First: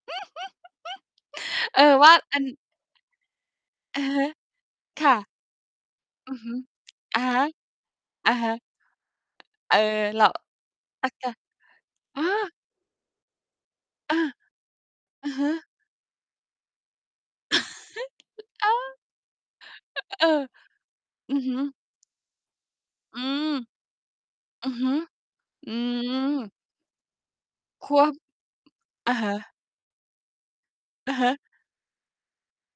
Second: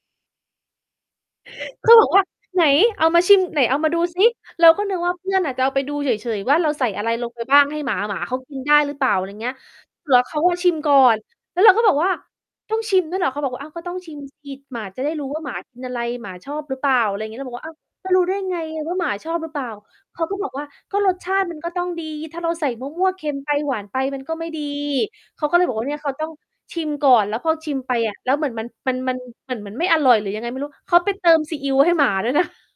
เออ เขาบวอก่าว่า อัน "ไหนเอามาชิม ไหนเอามาอดูะฮซะ ิ" เราก็นึคกว่่าเพะ ื่อนจะเอาไปดูเฉอือย ฮๆ วึ ่าเราใส่อะไรอะลฮงไปะ บ้างให้หมา หมาอเะขาฮกะ ินได้หรือเปล่า อะไรอย่างนี้ เออ แล้เรวา เขาก็ชิมก่อน แล้วเราก็บอกว่า เออ "ต้องชิมด้วยเหรอ?" เขาบอกว่า "อ้าว ก็ต้องชเอิม อ สิ หมาจะได้รอูื้อว่ฮาึ หมากินอะไร หมาชอบหรือเปล่า" อะไรอย่างงี้ เราบอกว่า "อ้าว แล้วรู้ได้ไงอ้าว ว่าหมาชอบหรือเปล่า?" เขเาอก็อ บอกว่า "ก็รสชอืาอติฮึ มันก็ต้องดี ถ้าเราใส่มั่ว อืๆ เค็มม ไป หวานไป มันก็ไม่ดี" อือฮึ เขาก็เลยอืบอกว่าเนี่ยเขาต้องอ ชิมก่อน แล้วพอชิมคไปวอบ ะ แล้วเหมือนมัน มัน อมัะน ฮเหะ มือนมันไม่อร่อยหรือยังไงไม่รู้ เขาไอปะเฮติะ มซีอิวให้หมาด้วยนะ